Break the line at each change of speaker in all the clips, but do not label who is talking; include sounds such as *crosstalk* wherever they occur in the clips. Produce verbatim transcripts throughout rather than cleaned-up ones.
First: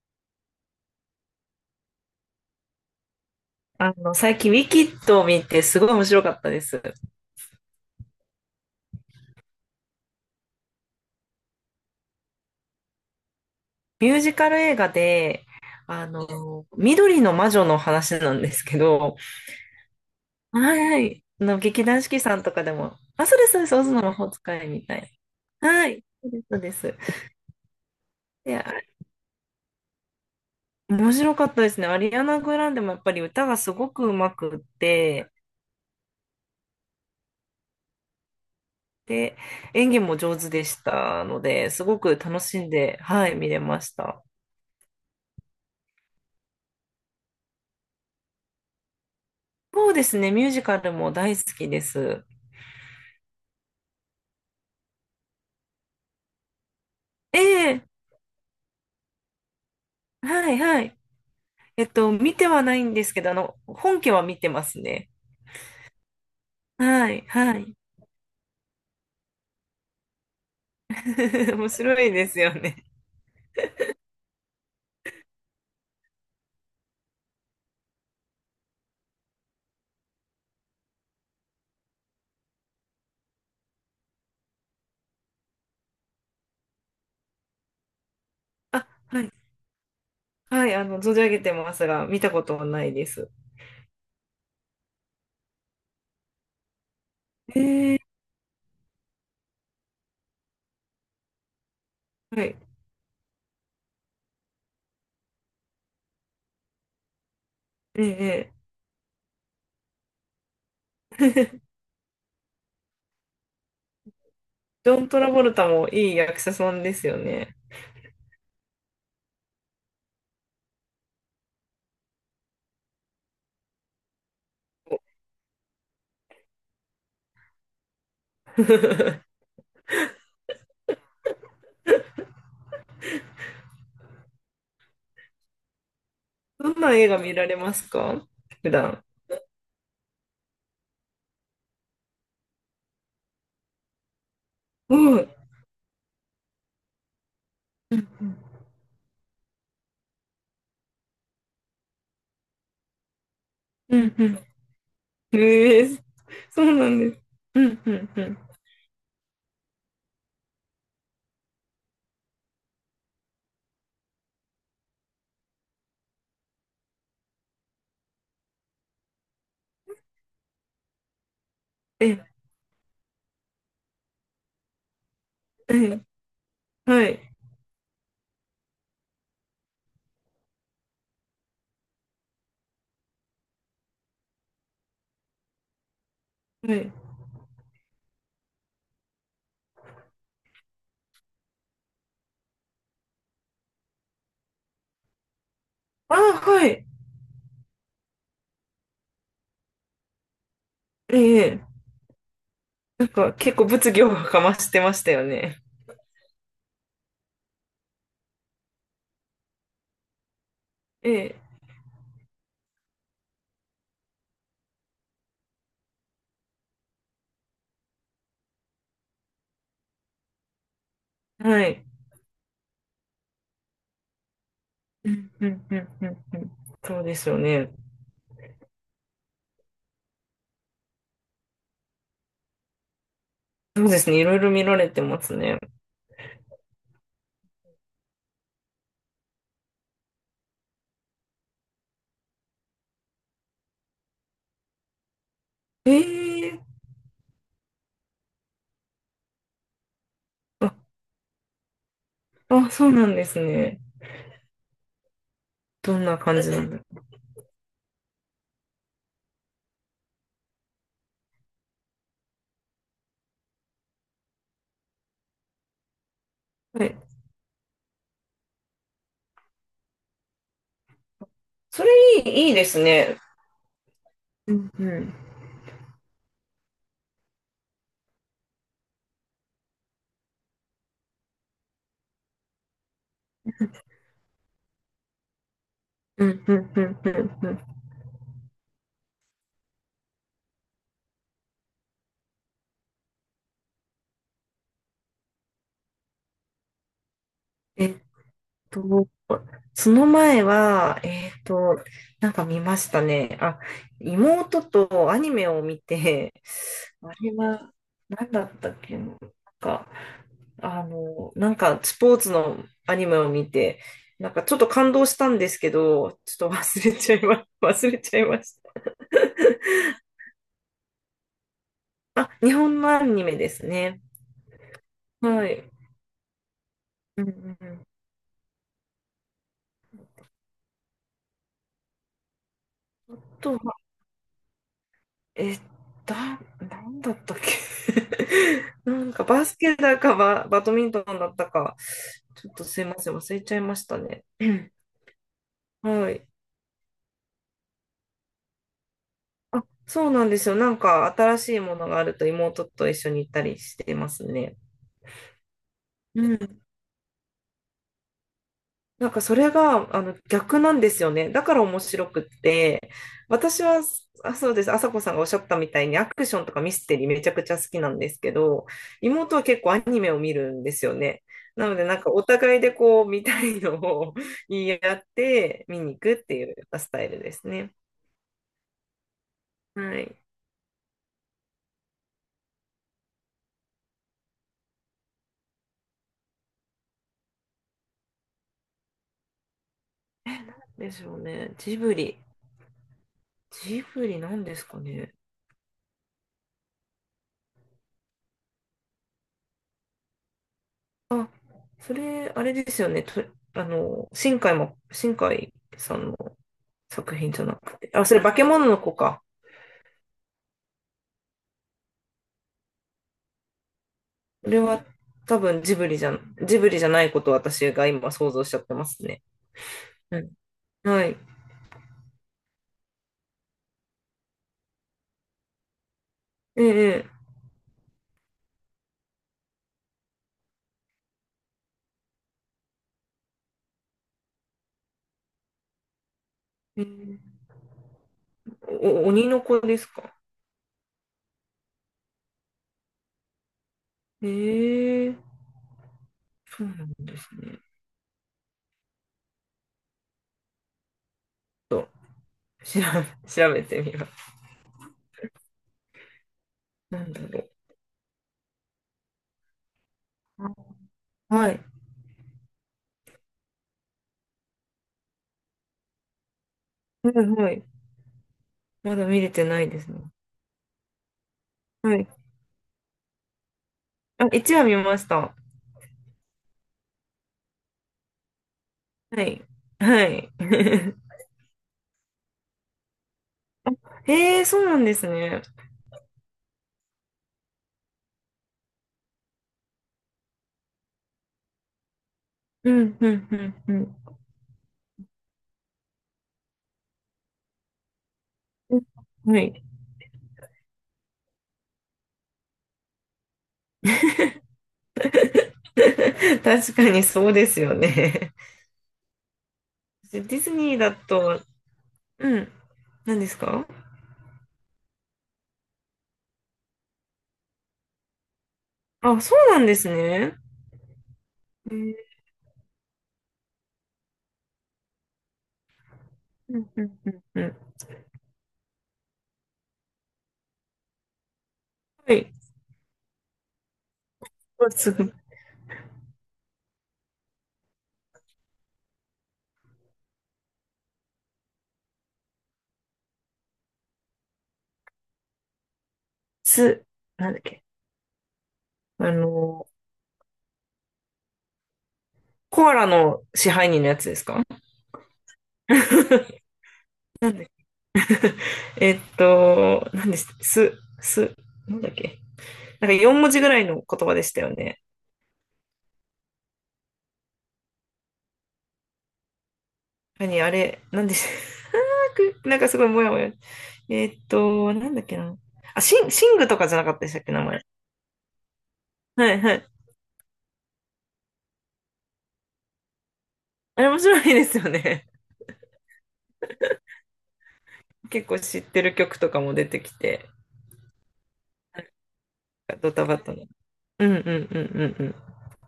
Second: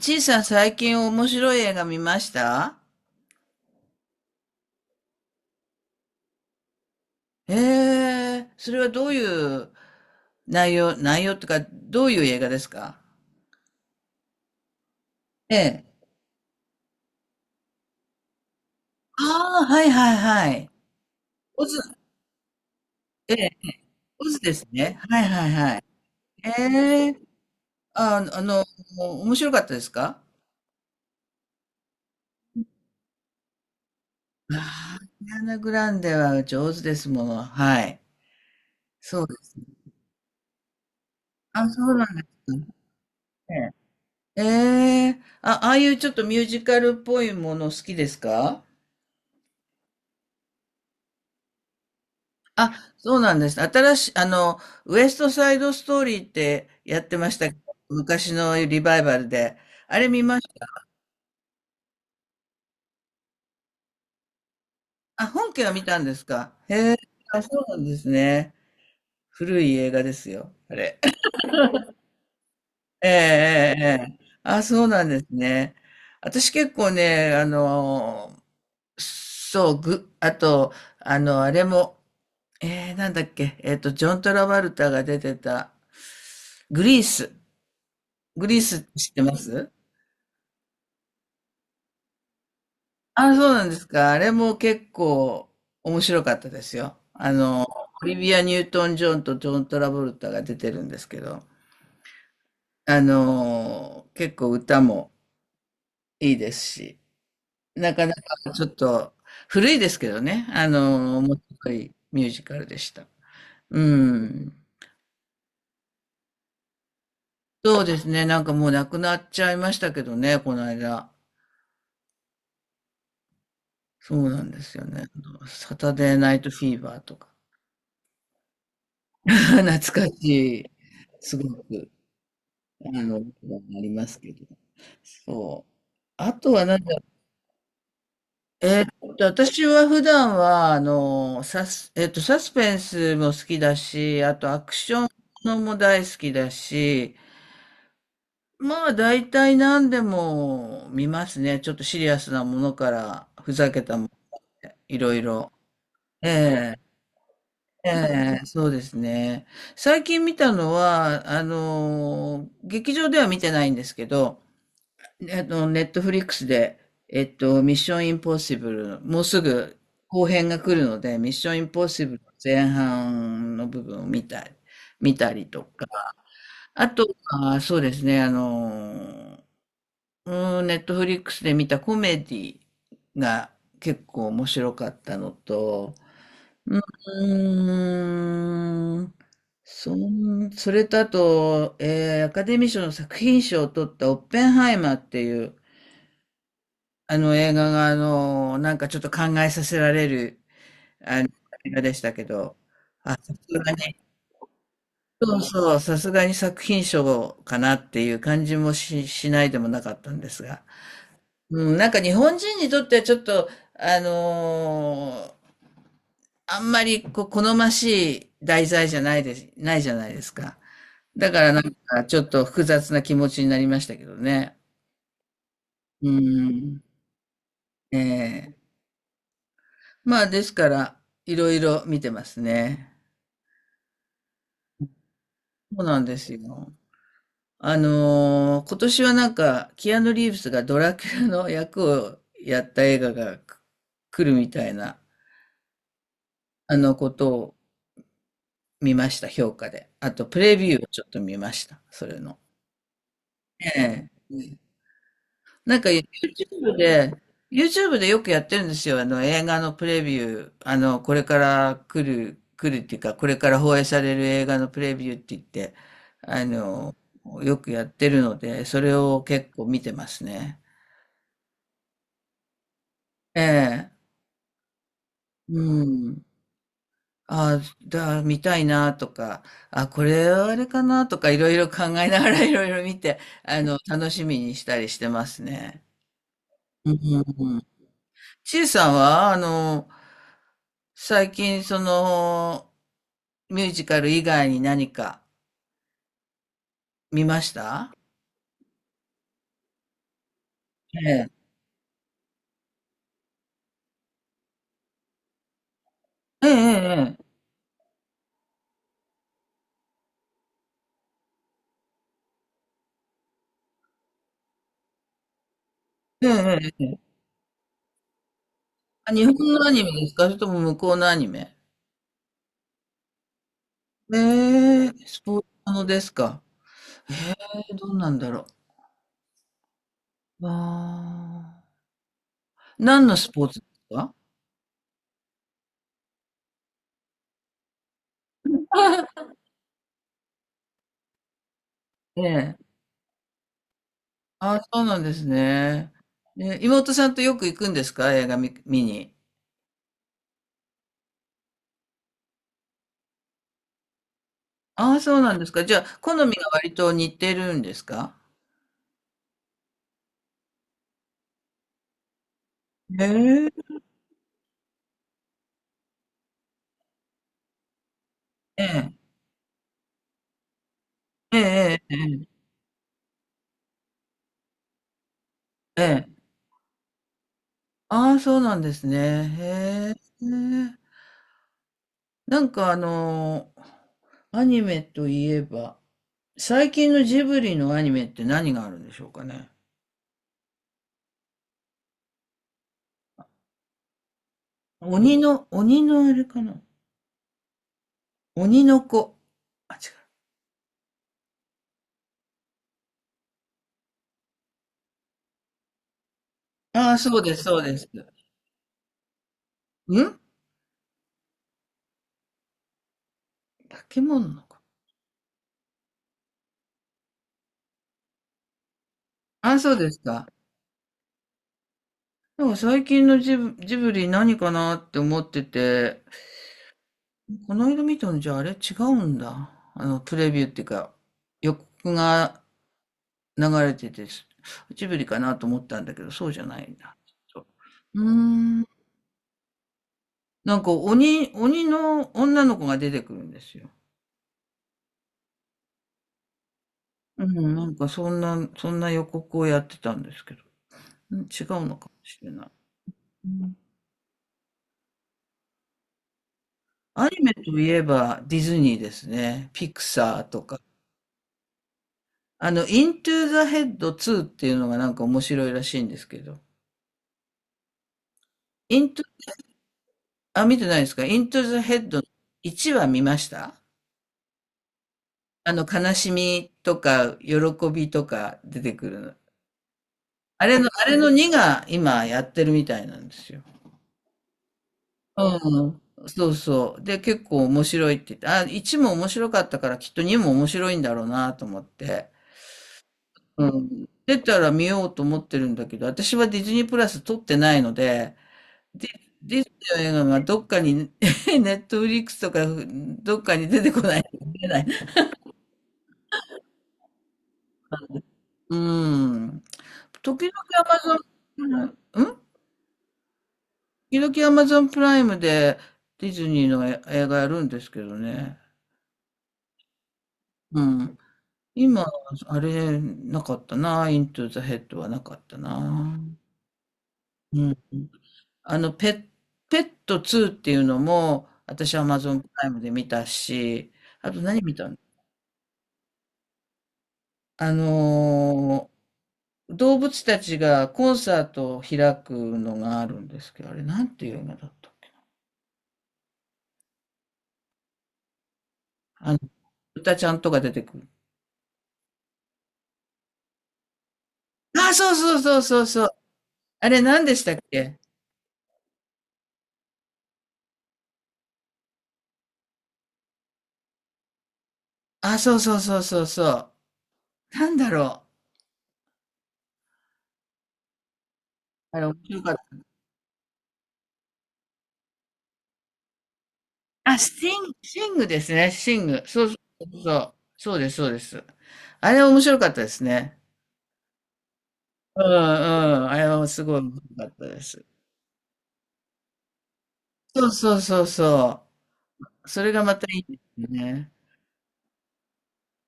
ちいさん最近面白い映画見ました？
あの、最近、ウィキッドを見て、すごい面白かったです。
ええー、それはどういう内容、内容とか、どういう映画ですか？
ミュージカル映画で、
ええ。
あの、緑の魔女の話なんですけど、
ああ、はいはいはい。
はいはい、あの、
オズ、
劇団四季さんとかでも、あ、
え
そうで
え、
す、そうです、オズの魔
オ
法
ズで
使
す
いみた
ね。
い
はいはい
な。
はい。
はい、そうです、そうで
え
す。
え、あ、あ
い
の、
や、
面白かったですか？
面白かったですね。アリアナ・グランデもやっぱり歌がすごく上手くっ
ああ、ア
て、
リアナグランデは上手ですもの。はい。そうで
で、
す。
演技も上手でしたの
あ、
で、
そ
す
う
ご
な
く
んで
楽
す
しん
か。
で、はい、見れました。
ええ、ええあ、ああいうちょっとミュージカルっぽいもの好きですか？
そうですね、ミュージカルも大好きです。
あ、そうなんです。新しい、あの、ウエストサイドストーリーってやってまし
え
たけど、
え、
昔のリバイバルで。あれ見まし
はい、
た。
はい。えっと、見てはないんですけど、あの、本家は見てますね。
あ、本家は見たんですか。へえ、
はい、
あ、そ
は
う
い。
なんですね。古い映画ですよ、あれ。*laughs*
*laughs* 面白いですよね。
ええ、ええ、ええあ、そうなんですね。私結構ね、あの、そう、ぐ、あと、あの、あれも、えー、なんだっけ、えっと、ジョン・トラバルタが出てた、グリース。グリースっ
あ、
て知っ
は
て
い、
ます？
はい、あの、存じ上げてますが、見たことはないです。
あ、そうなんですか。あれも結構面白かったですよ。あの、
えー、
オリビア・ニュートン・ジョンとジョン・トラボルタが出てるんですけど、
はい、
あの、結構歌もいいですし、なかな
え
か
え、
ちょっと古いですけどね、あの、面白いミュージカルでした。うん。
ジョン・トラボルタもいい役者さんですよね。
そうですね。なんかもう亡くなっちゃいましたけどね、この間。そうなんですよね。あのサタデー・ナイト・フィーバーとか。*laughs*
*laughs*
懐かしい。すごく。あの、なりますけど。そう。あとは
ど
な
ん
ん
な
だ、
映画見られますか？普
え
段。
ーっと、私は普段は、あの、サス、えーっと、サスペンスも好きだし、あとアクシ
う
ョンも
ん。
のも大好きだし、
うん、うん、
まあ大体何でも見ますね。ちょっとシリアスなものから、ふざけた
う
もの
ん。
で、いろいろ。
ええ、
え
そう
え、
なんです。うん、うん、う
え
ん。
え、そうですね。最近見たのは、あの、劇場では見てないんですけど、えっと、ネットフリックスで、えっと、ミッションインポッシブル、もうすぐ後編が来るので、ミッションインポッシブルの前半の部分を見たり、見たりと
え
か、
え、
あ
は
と
い、
は、そうですね、あの、うん、ネットフリックスで見たコメディが結構面白かったのと、
は
う
い。
ーん、そん、それとあと、えーアカデミー賞の作品賞を取ったオッペンハイマーっていう、
あ、はい。
あの映画が、あの、なんかちょっと考えさせられる、
え
あの、映
え、
画でしたけど、
なん
あ、
か
さ
結
す
構
が
物
に、
議をかましてましたよ
そう
ね。
そう、さすがに作品賞かなっていう感じもし、しないでもなかったんですが。
ええ、
うん、なんか日本人にとってはちょっと、あのーあんまりこう好ましい題材じゃないです、ないじゃないですか。だからな
は
ん
い。
かちょっと複雑な気持ちになりましたけどね。
うんうんうんうん
う
うん。
ん。
そうですよね。
ええ、まあ、ですから、いろいろ見てますね。
そうですね。いろいろ見られてますね。
そうなんですよ。あのー今年はなんか、キアヌ・リーブスがドラキュラの役をやった映画がく来るみたいな、
ええ、
あのことを見ました、評価で。あと、プレ
あ、
ビューをちょっと見ました、それの。
あ、そうなんです
え
ね。
え。なんか
どんな
YouTube
感じなんだ。
で、YouTube でよくやってるんですよ。あの、映画のプレビュー。あの、これから来る、来るっていうか、これから放映される映画のプレビューって言って、あ
は
の、
い。
よくやってるので、それを結構見てますね。
それいい、いいですね。
ええ。
うんうん。
うん。あだ、見たいなとか、あ、これはあれかなとか、いろいろ考えながらいろいろ見て、あの、楽しみにしたりしてますね。
うんうんう
う
んうんうん。
ん。ちいさんは、あの、最近、その、ミュージカル以外に何か見ました？
えっと、その前は、
え
え
え。
っと、なんか見ましたね。あ、妹とアニメを見て、
え
あ
え、
れは何だったっけな。なんかあの、なんかスポーツのアニメを見て、なんかちょっと感動したんですけど、
ええ、
ちょっと
ええ。え
忘れ
え
ちゃいま、*laughs* 忘れちゃいました。
あ日本のアニメですか、それとも向こうのアニメ？
あ、日本のアニメですね。
ええ、スポーツ
はい。
ものですか？
うんうんう
ええ、ど
ん。
うなんだろう。ああ。何の
あ
スポー
と
ツで
は、
すか？
え、だ、なんだったっけ *laughs* なんか
*laughs*
バスケだかバ、バドミントンだったか、
え
ちょっ
え。
とすいません、忘れちゃいましたね。*clears throat*
ああ、そうなんですね。
はい。
ええ、妹さんとよく行くんですか、映画見、見に。
あ、そうなんですよ。なんか新しいものがあると妹と一緒に行ったりしてますね。
ああ、そうなんですか。じゃあ、好
う
みが
ん。
割と似てるんですか？
なんかそれがあの逆なんですよね。だから面白くって、
へ
私
え。
は、あ、そうです、朝子さんがおっしゃったみたいにアクションとかミステリーめちゃくちゃ好きなんですけ
え
ど、
え。
妹は結構アニメを見るんですよね。
え
なの
え
で
え
なんかお
ええ
互いでこう見たいのを *laughs* 言い合って見
え。
に行
え
くっ
ええ
ていうスタイルですね。
あ、あ、そうなんですね。へ
はい。
え。なんかあの、アニメといえば、最近のジブリのアニメって何があるんでしょうかね。
でしょうね。ジブリ。ジブリなんですかね。
鬼の、鬼のあれかな。鬼の子。あ、違う。
あ、それ、あれですよね。と、あの、新海も、新海さんの
ああ、
作
そう
品
で
じ
す、
ゃな
そうで
く
す。
て。あ、それ化け物の子か。
ん化け物の
こ
子。
れは多分ジブリじゃ、ジブリじゃないことを私が今想像しちゃってますね。
ああ、そうです
う
か。
ん、はい。
でも最近のジブ、ジブリ何かなって思ってて、
ええ、
この間見たのじゃあ、あれ違うんだ。あの、プレビューっていうか、予告が流れてて、ジブリかなと思ったんだけど、そうじゃないんだ。ちょ
ええ、
っとうーん。
お、鬼の子ですか。
なんか鬼、鬼の女の子が出てくるんですよ。
ええ、そうなんで
う
す
ん、
ね。
なんかそんな、そんな予告をやってたんですけど、うん、違う
ち
の
ょっと、
かもしれない。
調
う
べ、調
ん。
べてみます。な
ア
ん
ニ
だ
メ
ろ
といえばディズニーですね。ピクサーと
う。
か。
あ、はい。
あの、イントゥーザヘッドツーっていうのがなんか面白いらしいんですけど。
はいはい。
イン
まだ見れてないですね。
あ、見てないですか。イントゥ e ヘッ
は
ド
い。
ワンは見ました？
あ、一話見ました。
あの、悲しみとか、喜びとか出てくるの。
はい。はい。
あれの、あれ
*laughs*
のツーが今やってるみたいなんですよ。
ええ、そうなんですね。
うん。そうそう。で、結構面白いって言って、あ、ワンも面白かったからきっとツーも面白いんだろうなと思って。
うん、うん、う
う
ん、う
ん。
ん。
出たら見ようと思ってるんだけど、私はディズニープラス撮ってないので、
う
ディ
ん、
デ
は
ィズニ
い。
ーの映画がどっかに、*laughs* ネットフリックスとか、どっかに出てこない。出ない。
*laughs* 確かにそうですよね。
うん。
デ
時々
ィズ
ア
ニー
マ
だ
ゾン、
と、
うん、うん
うん、何ですか？
時々アマゾンプライムでディズニーのえ映画やるんですけどね。
あ、そうなんですね。
うん。
え
今、
ー
あれ、なかったな。イントゥザヘッドはなかったな。
うんうんうんう
うん。
ん。
あの、ペッ、ペットツーっていうのも、私は
は
Amazon プ
い。
ライムで見たし、あと何見たの？
すぐ、
あのー動物たちがコンサートを開くのがあるんですけど、あれ、なんていう映画だったっけ？
す、なんだっけ。あの、
歌ちゃんとか出てくる。
コアラの支配人のやつですか？
あ、そうそうそうそうそう。
*laughs*
あれ何でし
な
たっ
んで、
け？
えっと、なんです、す、す、なんだっけ。なんかよん文字ぐらいの言葉でしたよね。
あ、そうそうそうそうそう。なんだろ
何、あれ、なんでし *laughs*
う。あれ面
あ
白かっ
ーくな
た。
んかすごいもやもや。えっと、なんだっけな。あ、シン、シングとかじゃなかっ
あ、
たでし
ス
たっ
ティ
け、名
ン、
前。
シングですね。シング。そう
は
そ
いはい。
うそう。そうです、そうです。あれ面白かったですね。
あれ面白いですよ
うんう
ね。
ん。あれはすごい面白かったです。
*laughs* 結構知ってる曲とかも出てき
そ
て、
うそうそうそう。それがまた
ド
い
タ
い
バ
で
タ
す
の。
よね。
うんうんうんうん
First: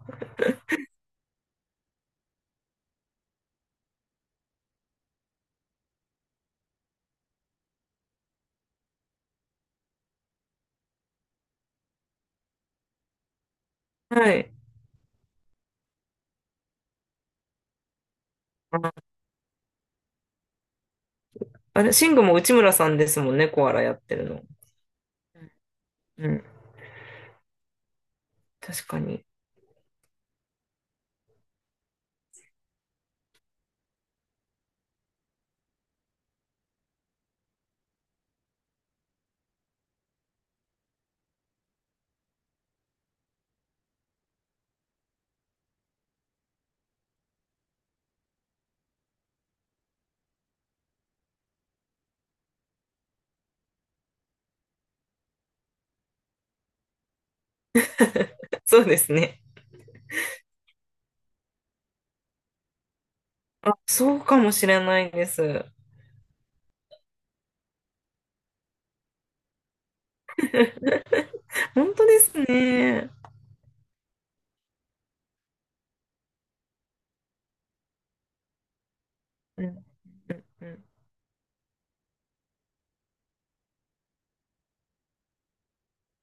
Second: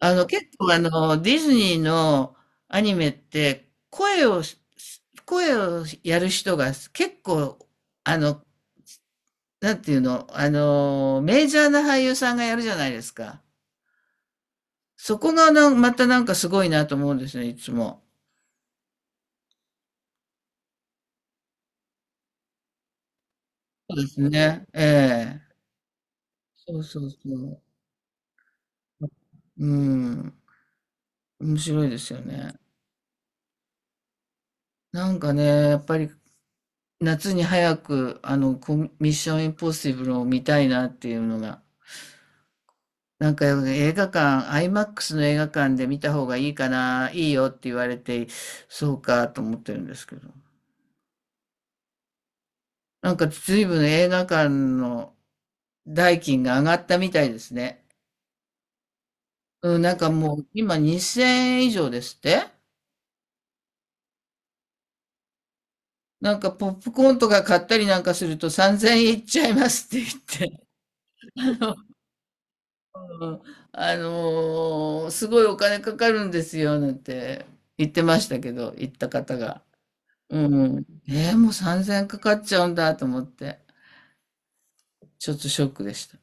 あの、結構あの、ディズニーのアニメって、声をし、声をやる人が結構、あの、なんていうの、あの、メジャーな俳優さんがやるじゃないですか。
うん。はい。
そこがなんまたなんかすごいなと思うんですね、いつも。
あ、あれ、シングも内村さんですもんね、コアラや
そ
っ
うで
て
す
るの。
ね。ええ。
うん、
そうそうそう。
確かに。
うん、面白いですよね。なんかね、やっぱり夏に早くあのコミミッションインポッシブルを見たいなっていうのが、なんか映画館、アイマックス の映画館で見た方がいいかな、いいよって言われて、そうかと思ってるんですけど。なんか随分映画館の代金が上がったみたいですね。
*laughs* そうですね。
うん、なんかもう今にせんえん以上ですって。
あ、そうかもしれないです。
なんかポップコーンとか買ったりなんかするとさんぜんえんいっちゃいますって言って、
本当ですね。
*laughs* あのーすごいお金かかるんですよなんて言ってましたけど、言った方が。
うん
う
うん。
ん。えーもうさんぜんえんかかっちゃうんだと思って、ちょっとショックでした。